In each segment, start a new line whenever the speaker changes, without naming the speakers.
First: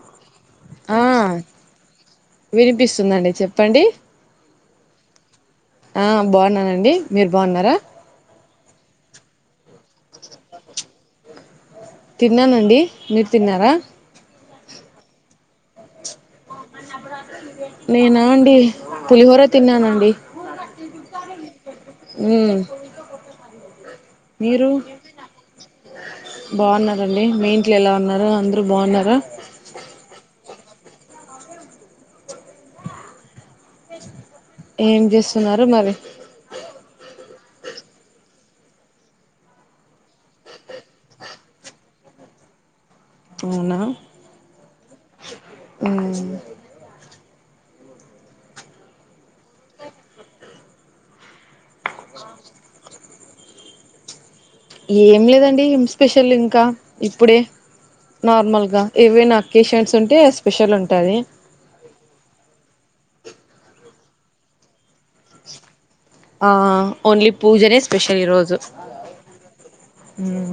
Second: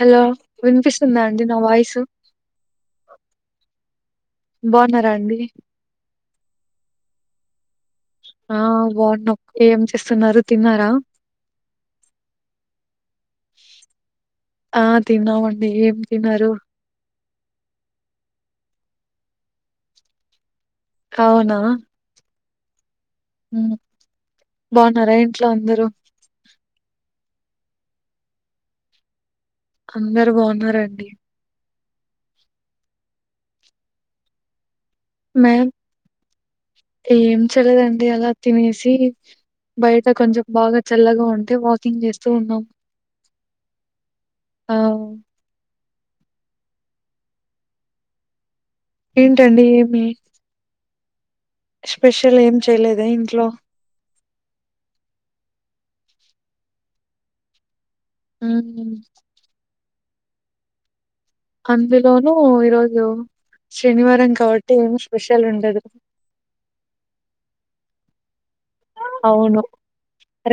Hello
ఆ
వినిపిస్తుందా అండి నా వాయిసు
వినిపిస్తుందండి చెప్పండి
బావున్నారా అండి
ఆ బాగున్నానండి మీర్ బాగున్నారా
ఆ బాగున్నం ఏం చేస్తున్నారు తిన్నారా
తిన్నానండి మీర్ తిన్నారా
మీర్ ఏం తినరు
నేనా అండి పులిహోర తిన్నానండి
అవునా
ఊమ్
బాగున్నారా ఇంట్లో అందరూ
అండి మీ ఇంట్లో ఎలా ఉన్నారు అందరూ బోన్నారా
అందరు బాగున్నారండి
ఏం చేస్తున్నారు మరి
చలేదండి అలా తినేసి బయట కొంచెం బాగా చల్లగా ఉంటే వాకింగ్ చేస్తూ ఉన్నాం
అవునా
ఆహ్
ఊమ్
ఏంటండి ఏమి స్పెషల్ ఏం చేయలేదా ఇంట్లో
ఏం లేదండి ఏం స్పెషల్ ఇంకా ఇప్పుడే నార్మల్ గా
ఉమ్
ఏవైనా అకేషన్స్ ఉంటే స్పెషల్ ఉంటాంది
అందులోనూ ఈరోజు శనివారం కాబట్టి ఏమ్ స్పెషల్ ఉండదు
ఆ ఓన్లీ పూజనే స్పెషల్ ఈ రోజు
ఆవును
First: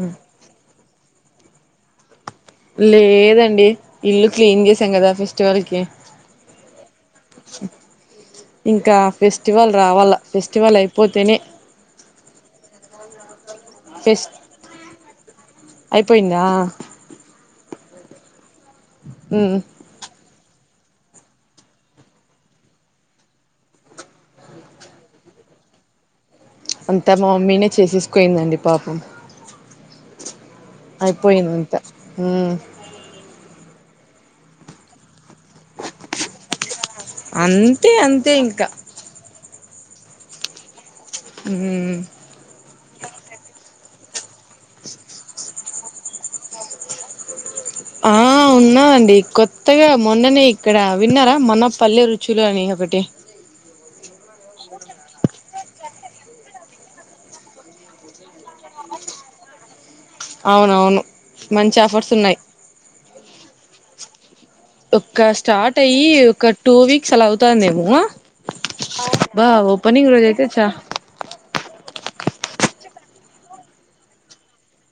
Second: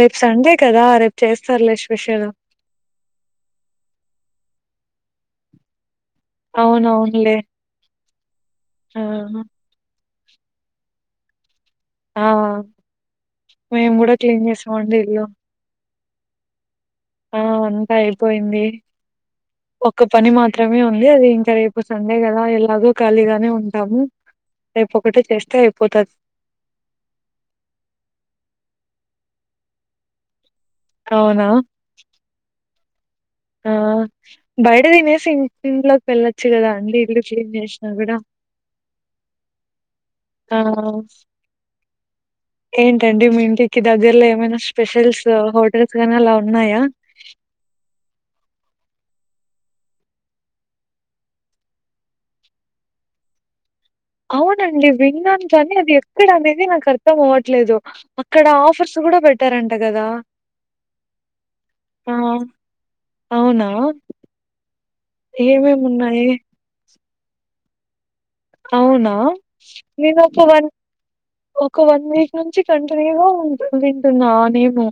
రేప్ సండే కదా రేపు చేస్తారులే స్పెషల్
లేదండి ఇల్లు క్లీన్ చేసాం కదా ఫెస్టివల్ కి
అవునవులే
ఇంకా ఫెస్టివల్ రావాల ఫెస్టివల్ అయిపోతేనే
ఆ మేమ్ కూడా
ఫెస్
క్లీన్ చేసామండి ఇల్లు
అయిపోయిందా
ఆ అంతా అయిపోయింది
ఉమ్
ఒక్క పని మా మాత్రమే ఉంది అది ఇంకా రేపు సండే కదా ఎలాగో ఖాళీగానే ఉంటాము రేప్ ఒకటే చేస్తే అయిపోతద్
అంతా మా మమ్మీనే చేసేస్కుయిందండి పాపం
అవునా?
అయిపోయినంత ఉమ్
ఆ బయట తినేసి ఇం ఇంట్లోక్ ఏళ్ళొచ్చు కదా ఆన్ డి ఇల్లు క్లీన్
అంతే
చేసిన కూడా
అంతే ఇంకా
ఆ
ఉమ్
ఏంటండి మీ ఇంటిక్ ఈ దగ్గర్లో ఏమైనా స్పెషల్స్ హోటల్స్ గానీ అలా ఉన్నాయా
ఆ ఉన్నాయి అండి కొత్తగా మొన్ననే ఇక్కడ విన్నారా మన పల్లె రుచులు అని బుటే
అవునండి విన్నాను కానీ అది ఎక్కడ అనేది నాక్ అర్థం అవ్వట్లేదు అక్కడ ఆఫర్స్ కూడా పెట్టారు అంట క
అవునవును మంచి ఆఫర్స్
ఆ!
ఉన్నాయి
అవునా?
ఒక స్టార్ట్ అయ్యి
ఏమేమున్నాయి?
ఒక టూ వీక్స్ అలా అవ్తందేమో.
అవ్నా నేను ఒక
అయితే చా
వన్ ఒక వన్ వీక్. నుంచి కంటిన్యూగా ఉన్ వింటున్నానేమో.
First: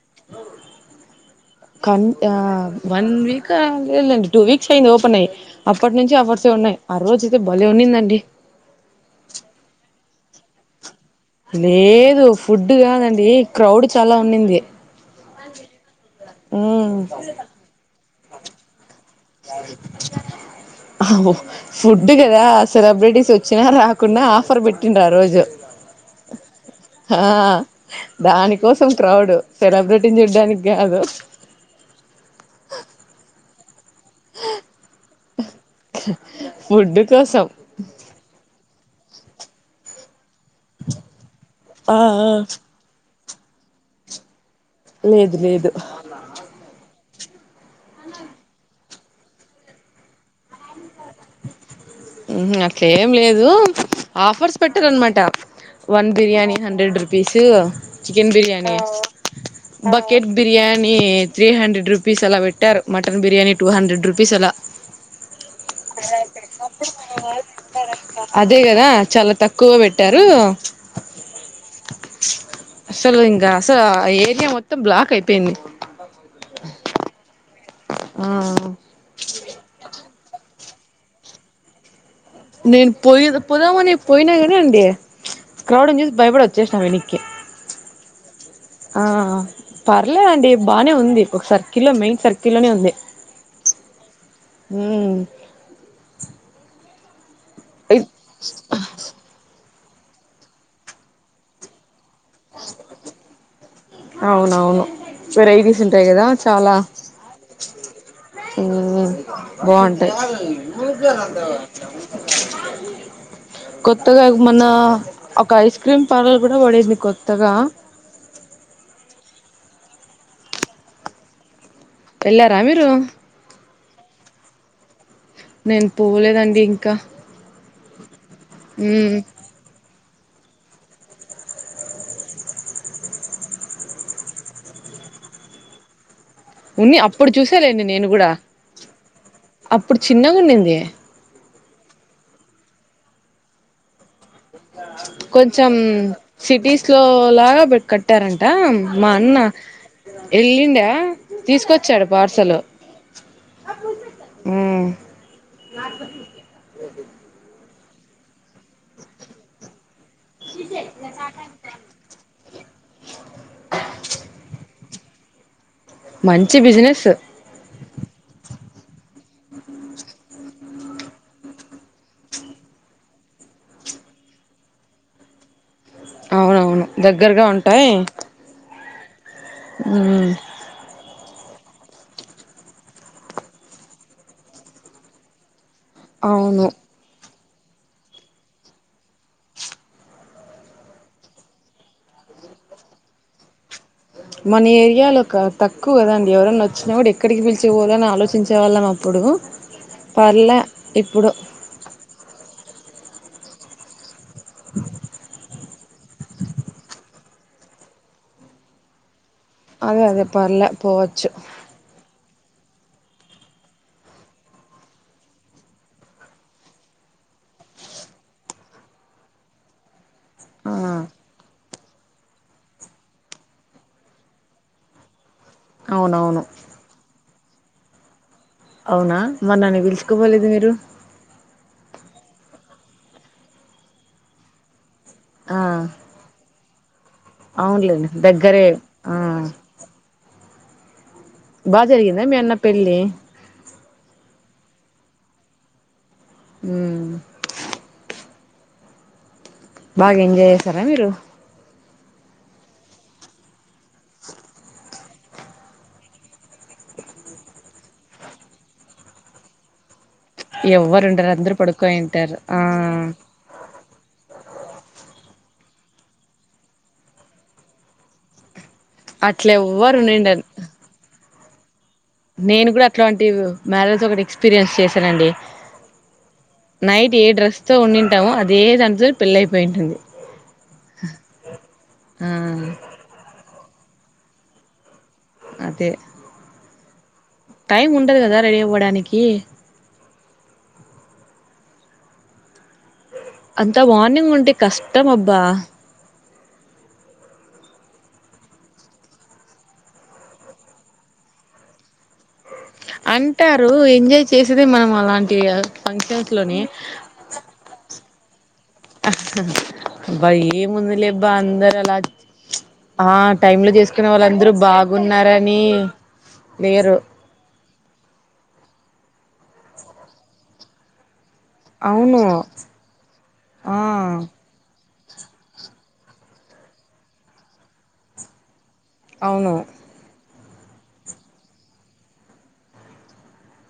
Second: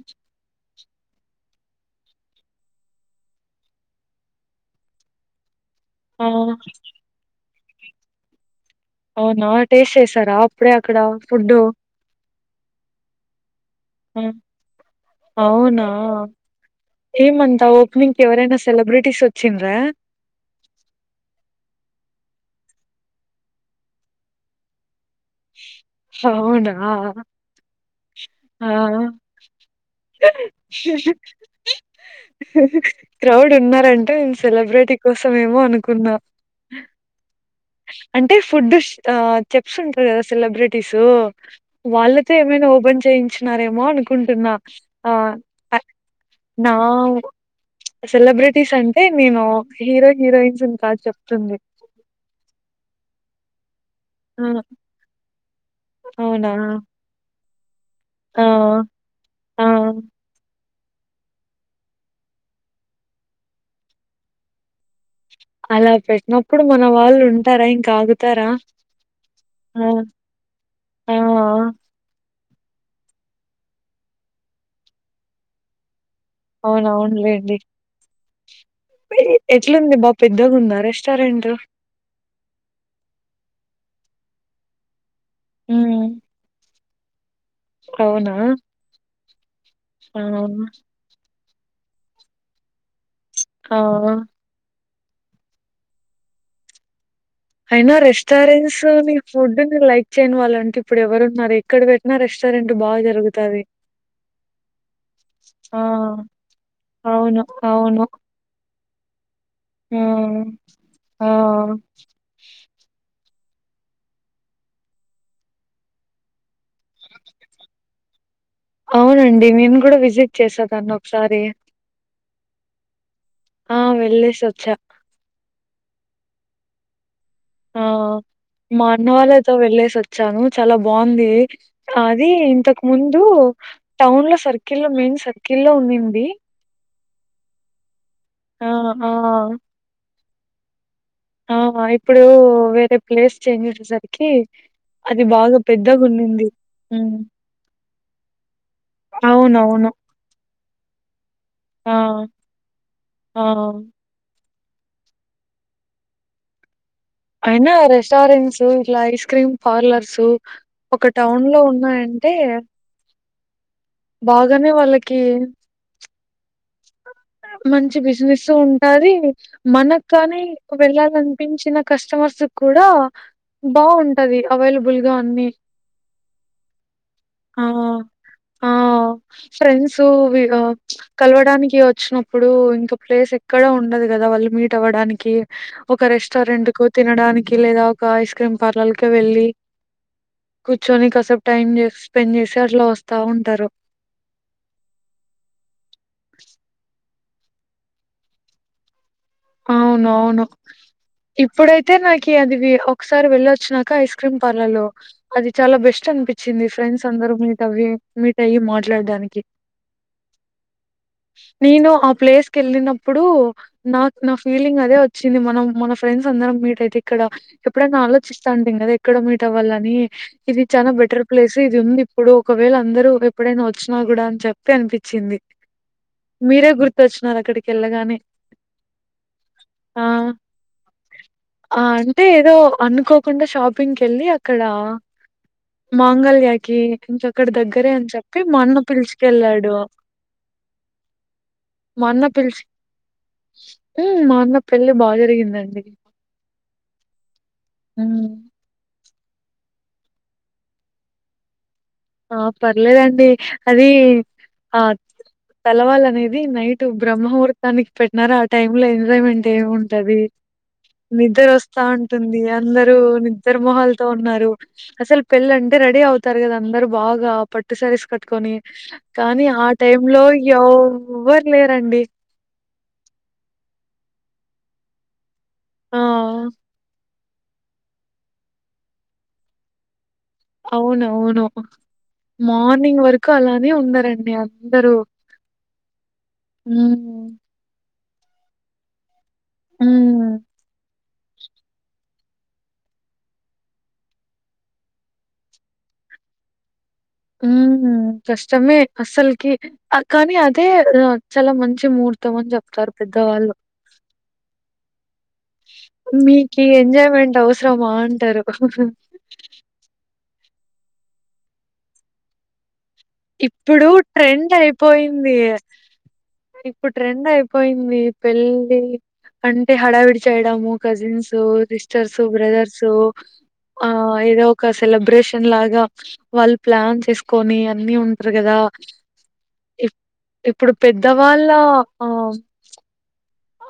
కన్ ఆహ్ వన్ వీక్ ఆహ్ లే లేండి టూ వీక్స్ అయింది ఓపెన్ అయ్యి. అప్పట్ నుంచి
ఆ!
ఆఫర్స్ ఉన్నాయి ఆ రోజ అయితే బలే ఉన్నిందండి.
అవునా టెస్ట్ చేశారా ఆ అప్పుడే అక్కడ ఫుడ్డు?
లేదు ఫుడ్ కాదండి క్రౌడ్ చాలా
ఆ!
ఉన్నింది
అవునా
ఉమ్
ఏమంతా ఓపనింగ్ ఎవరై సెలబ్రిటీస్ వచ్చిండ్రా?
అ ఫుడ్డు కదా సెలబ్రిటీస్ వచ్చినా రాకుండా ఆఫర్ పెట్టి ఇంకా ఆ రోజు
అవునా?
ఆహ్. దాని కోసం
ఆ!
క్రౌడ్ సెలబ్రిటీని చూడ్డానికి కాదు.
క్రౌడ్ ఉన్నారంటే నేను సెలబ్రిటీ కోసం ఏమో అనుకున్నా.
ఫుడ్ కోసం
అంటే ఫుడ్ ఆహ్ చెప్స్ంటారు కదా. సెలబ్రిటీసు
ఆ ఆ
వాళ్ళతో ఏమైనా ఓపెన్ చేయించినారేమో అనుకుంటున్నా. ఆహ్
లేదు
ఆ
లేదు
నా. సెలబ్రిటీస్ అంటే నేను హీరో హీరోయిన్సు కాదు చెప్తుంది.
ఉహు అట్లేం లేదు
ఆ!
ఆఫర్స్ పెట్టారునమాట. వన్
అవునా?
బిర్యానీ హండ్రెడ్ రుపీస్ చికెన్
ఆ!
బిర్యానీ.
ఆ!
Bucket biryani. Three hundred rupees అలా పెట్టారు mutton biryani two hundred rupees అలా.
అలా పెట్టినప్పుడు మన. వాళ్ళు ఉంటారా ఇంకా ఆగుతారా
అదే కదా చాలా తక్కువ
ఆహ్.
పెట్టారు
ఆహ్.
అసలు ఇంకా అసలు ఆ ఏరియా మొత్తం బ్లాక్ అయిపోయింది.
అవునవునులేండి.
ఆహ్.
ఎట్లుంది బాగా పెద్దగా ఉందా రెస్టారెంట్ట్.
నేను పోయి పోదామనీ పోయినా కానీ అండి ప్చ్ క్రౌడ్
ఉమ్,
చూసి భయపడి వచ్చేసినాండి.
అవునా.
ఆహ్
ఆ
పర్లేదండి బానే ఉంది ఒక సర్కిల్లో మెయిన్ సర్కిల్లోనే ఉంది.
అవునా.
ఉమ్.
అయినా రెస్టారెంట్స్ నీ ఫుడ్ని. లైక్ చేయని వాళ్ళంటు ఇప్పుడు ఎవరు ఉన్నారు ఎక్కడ పెట్టినా రెస్టారెంట్టు బాగా జరుగుతది.
అవునవును
ఆ
వెరైటీస్ ఉంటాయి కదా చాలా.
అవును అవును
ఉమ్.
ఆ
బాగుంటాది.
ఆ
కొత్తగా మొన్న ఒక ఐస్ క్రీమ్ పార్లర్ కూడా పడింది కొత్తగా.
అవునండి నేను కూడా విజిట్ చేసదాన్ని ఒకసారి.
ఎల్లారా మీరు.
ఆహ్ వెళ్ళసి వచ్చా.
నేను పోలేదండి ఇంకా.
ఆహ్ మా అన్న
మ్మ్
వాళ్ళతో వెళ్ళలేసి వచ్. వచ్చాను చాలా బాగుంది అది ఇంతకు ముందు టౌన్ లో సర్కిల్ లో మెయిన్. సర్కిల్ లో ఉండింది.
ఉన్ని అప్పుడు చూసాలేండి నేను.
ఆహ్ ఆహ.
చిన్నగుండింది.
ఆహ్ ఇప్పుడు వేరే ప్లేస్ చేంజేసెసరికి.
కొంచం సిటీస్ లో
హ్మ్
లాగా కట్టారంట మా అన్న
అవునవును.
ఎల్లిండ
ఆ!
తీసుకొచ్చాడు పార్సల్లు
ఆ
ఉ
విన్న రెస్టారెంట్స్ ఇట్లా ఐస్ క్రీమ్ పార్లర్స్. సో ఒక టౌన్ లో ఉన్నాయంటే. బాగానే వాళ్ళకి.
మంచి బిజినెస్.
మంచి బిజినెసు ఉంటాది మనకు కానీ వెళ్ళాలనిపించిన కస్టమర్స్ కూడా బాగుంటది అవైలబుల్ గా అన్ని
అవునవును దగ్గరగా ఉంటాయ్
ఆ! ఆ ఫ్రెండ్స్ వి కలవడానికి వ చ్చినప్పుడు ఇంకా ప్లేస్ ఎక్కడా ఉండదు గాదా వాళ్ళు మీట్ అవ్వడానికి ఒక
అవును
రెస్టారెంట్ కు తినడానికి లేదా ఒక ఐస్ క్రీమ్ పార్లర్కి వెళ్ళి కూచోని కాసేపు టైం స్పెండ్ చేసి అట్లా వస్తా ఉంటారు
మన ఏరియాలో ఒక తక్కువ కదండి ఎవరన్నా వచ్చినా కూడా ఎక్కడికి పిలిచిపోవాలని ఆలోచించే వాళ్ళము
అవును అవును
ఇప్పుడు
ఇప్పుడైతే నాకి అది వి ఒకసారి వెళ్లోచ్చినాక ఐస్ క్రీమ్ పార్లరు అది చాలా బెస్ట్ అనిపించింది ఫ్రెండ్స్ అందరు మీట్ అవ్వి మీట్ అయ్యి మాట్లాడడానికి
అదే అదే పర్లే పోవచ్చు
కెళ్ళినప్పుడు నా నా ఫీలింగ్ అదే వచ్చింది మనం మన ఫ్రెండ్స్ అందరం మీట్ అయితే ఇక్కడ ఎప్పుడైనా ఆలోచిస్తాటిమి కదా ఎక్కడ క్కడ మీట్ అవ్వాలని ఇది
ఆ
చాలా బెటర్ ప్లేస్ ఇది ఉంది ఇప్పుడు ఒకవేళ అందరూ ఎప్పుడైనా వచ్చిన కూడా అని చెప్పి అనిపించింది
అవునవును
న్నారు అక్కడికి వెళ్లగానే
అవునా మరి నన్ను
ఆ
పిలుచుకోపోలేదు మీరు
ఆ అంటే ఏదో అనుకోకుండా షాపింగ్ కి వెళ్లి అక్కడ
ఆ
మాంగళ్యాకి ఇంకక్కడ దగ్గరే
అవునులేండి
అని చెప్పి మా
దగ్గరే
అన్న
ఆ
పిలుచుకెళ్లాడు
బాగా జరిగిందా మీ అన్న
పిలిచి
పెళ్ళి
హ్మ్. మా అన్న పెళ్లి బా జరిగిందండి
ఊ
హ్మ్.
బాగా ఎంజాయ్ జేసారా మీరు
ఆ పర్లేదండి అది ఆ తెలవలానేది నైట్ బ్రహ్మముహుర్తానికి పెట్టినారు ఆ టైమ్ లో ఎంజాయ్మెంట్ ఏమి ఉంటది
ఎవ్వరు ఉండరు
నిద్ర
అందరు
వస్తా
పడుకోయింటారు
ఉంటుంది
ఆ
అందరూ నిద్ర మొహల్ తో ఉన్నారు అసలు పెళ్ళి అంటే రెడీ అవుతారు కదా అందరు బాగా పట్టు సారీస్ కట్టుకొని కానీ
అట్లా
ఆ
ఎవ్వరు
టైమ్ లో
ఉండిండరు
ఎవ్వరు లేరండి
నేను కూడా అట్లాంటి మ్యారేజ్ ఒకటి ఎక్స్పీరియన్స్ చేశానండి
ఆ
నైట్ ట్ ఏ డ్రస్ తో ఉన్నిన్టామో అదే దాంతో పెళ్లి అయిపోయి ఉంటుంది
అవునవును
ఆ
మార్నింగ్ వరకు అలానే ఉన్నరండి అందరూ
అదే
ఉమ్
టైం ఉండదు కదా రెడీ అవ్వడానికి
ఉమ్
అంతా మార్నింగ్ ఉంటే కష్టం అబ్బా
ఉమ్ కష్టమే అసల్కి కానీ అదే చాలా మంచి మూర్
అంటారు ఎంజాయ్ చేసేదే మనం అలం కే ఫంక్షన్స్ లోనే
మీకీ ఎంజాయ్‌మెంట్ అవసరమా అంటారు.
అబ్బా ఏ ముందు లేబ్బా అందరలా ఆ టైమ్ లో
ఇప్పుడు
చేసుకునే
ట్రెండ్
వాళ్ళుందరూ
అయిపోయింది.
బాగున్నారని
ఇప్పుడు
లేరు
ట్రెండ్ అయిపోయింది పెళ్ళి అంటే హడావిడి చేయడము కజిన్స్ న్స్
అవును
సిస్టర్సు బ్రదర్సు ఆ ఏదో అవకా సెలబ్రేషన్ లాగా వాళ్ళు ప్లాన్ చేసుకొని అన్నీ ఉంట్రు కదా
అవును
ఇప్పుడు పెద్దవాళ్ళా ఆ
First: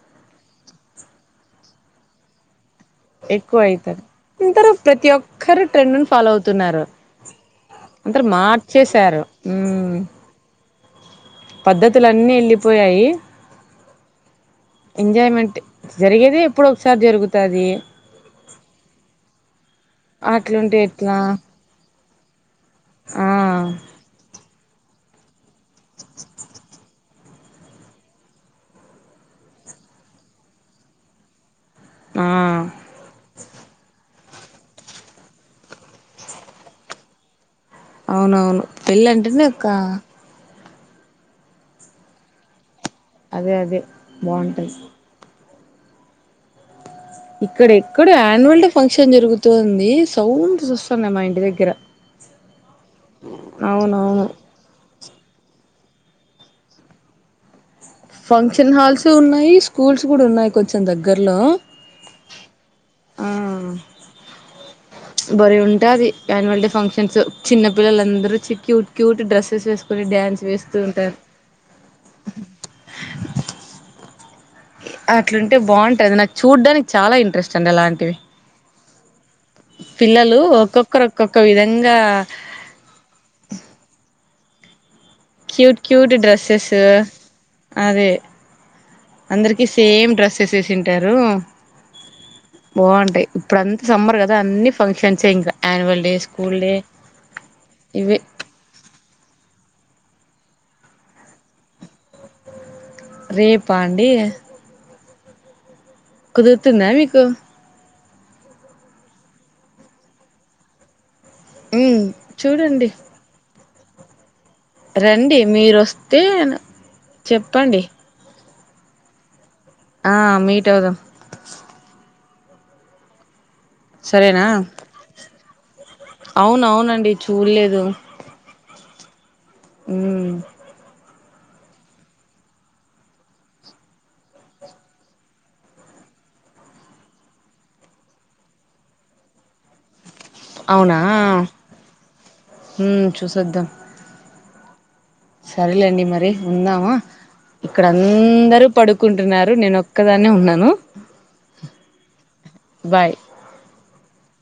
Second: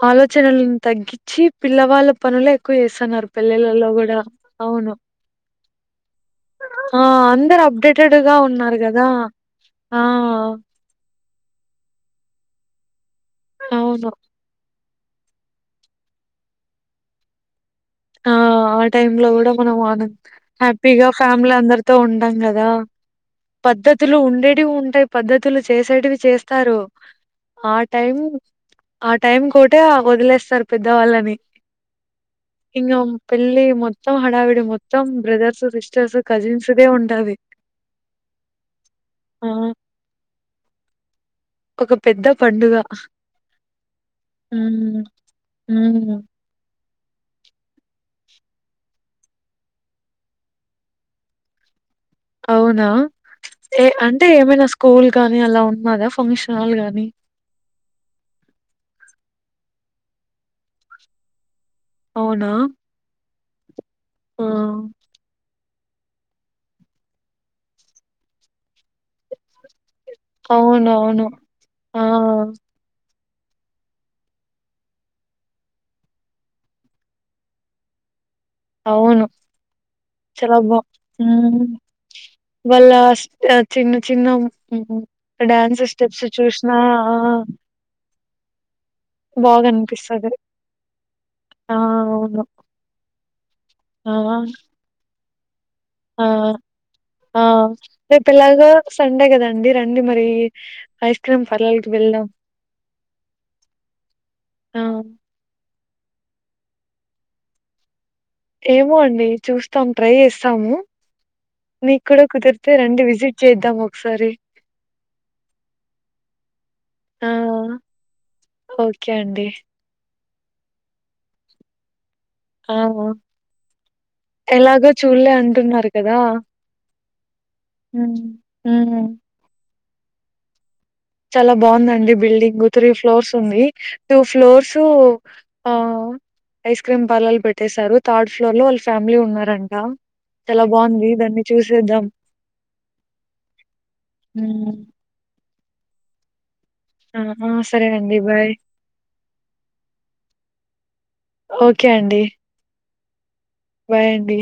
ఆలోచనలని తగ్గిచ్చి పిల్లవాళ్ళ పనులే ఎక్కువ జేస్సానారు
ఎక్కువ
పెళ్ళిలల్లో
అయితారు
కూడా
అందరూ ప్రతి ఒక్కరు ట్రెండ్ని ఫాలో అవుతున్నారు
ఆ అందరు అప్డేటెడ్
అందరు
గా ఉన్నారు కదా
మార్చేశారు మ్మ్
ఆ
పద్ధతులన్నీ ఎళ్ళిపోయాయి
అవును
ఎంజాయ్మెంట్ జరిగేదేప్పుడో ఒకసారి జరుగుతాది
ఆ ఆ టైంలో కూడా మనం ఆనం
అట్లుంటే
హ్యాపీగా
ఎట్లా
ఫ్యామిలీ అందరితో ఉంటాం కదా దా
ఆ
పద్ధతులు ఉండేటివుంటయి పద్ధతులు చేసేటివి చేస్తారు ఆ టైం ఆ టైం కూటా వదిలేస్తరు పెద్దవాళ్ళని
ఆ
ఇంకమ్ పెళ్ళీ మొత్తం హడావిడి మొత్తం బ్రదర్స్ సిస్టర్స్ కజిన్స్దే ఉంటది
అవునవును పెళ్ళంటనే
ఆ
ఒక
ఒక పెద్ద పండుగ
అదే అదే బాగుంటది
ఉమ్ ఉమ్
ఇక్కడెక్కడో ఆన్యువల్ డే ఫంక్షన్ జరుగుతోంది సౌంసొస్సున్నయ్ మా ఇంటి దగ్గర
అవునా ఏ అంటే
అవునవును
ఏమైనా స్కూల్ గానీ అలా ఉ మదా ఫంక్షనాల్ గానీ
ఫంక్షన్ హాల్సూ ఉన్నాయి స్కూల్స్ కూడా ఉన్నాయి కొంచెం దగ్గర్లో
అవునా? ఆ
బలే ఉంటాది యాన్యువల్ డే ఫంక్షన్స్ చిన్న పిల్లలందరూ చి క్యూట్ క్యూట్ డ్రెస్సెస్ వేసు కొని డ్యాన్స్ వేస్తూ ఉంటారు
అవునవును. ఆ!
అట్లుంటే బాగుంటది నాకు చూడ్డానికి చాలా ఇంట్రెస్ట్ అండి అలాంటివి
అవును
పిల్లలు
చాలా బా
ఒక్కొక్కరు ఒక్కొక్క
హ్మ్
విధంగా
వాళ్ళా స్టా చిన్న చిన్న ఉహు
క్యూట్ క్యూట్ డ్రెస్సె స్సూ
ఆ!
అదే అందర్కీ సేమ్
బాగనిపిస్తది.
డ్రెస్సెస్ వేసుంటారూ
ఆ! అవును.
బావుతాయి ఇప్పుడంతా
ఆ!
సమ్మర్ కదా అన్ని ఫంక్షన్స్ ఏ ఇంకా యాన్యువల్ డే
ఆ
స్కూల్ డే
ఆ
ఇవే
రేపెలాగో సండే కదండి రండి మరీ ఐస్ క్రీమ్ పార్లర్ వెళ్దాం
రేపా అండి
ఆ
కుదురుతుందా మీకు
ఏమో అండి చూస్తాం ట్రై చేస్తాము
ఉమ్
నీక్కూడా కుదిర్తే
చూడండి
రండి విసిట్ చేద్దాం ఒకసారి
రండి మీరొస్తే
ఆ
చెప్పండి
ఓకే అండి
ఆ మీట్ అవుదాం
ఆ ఆ
సరేనా
ఎలాగో చూల్లే అంటున్నారు కదా
చూల్లేదూ
ఉహు
ఉమ్
చాలా బావుందండి బిల్డింగు త్రీ ఫ్లోర్స్ ఉంది టూ ఫ్లోర్సూ ఆ ఐస్ క్రీమ్ పార్లర్లు పెట్టేేసారు థర్డ్ ఫ్లోర్లో వాల ఫ్యామిలీ ఉన్నారంట చాలా
అవునా
బాగుంది దాన్ని చూసేద్దాం
మ్మ్
ఊ
సరేల్లేండి మరి ఉందామా
ఆహా! సరే అండి. బాయ్.
ఇక్కడ్డందరూ పడుకుంటున్నారు నేను ఒక్కదాన్నే ఉన్నాను
ఓకే అండి
బాయ్
బాయ్ అండి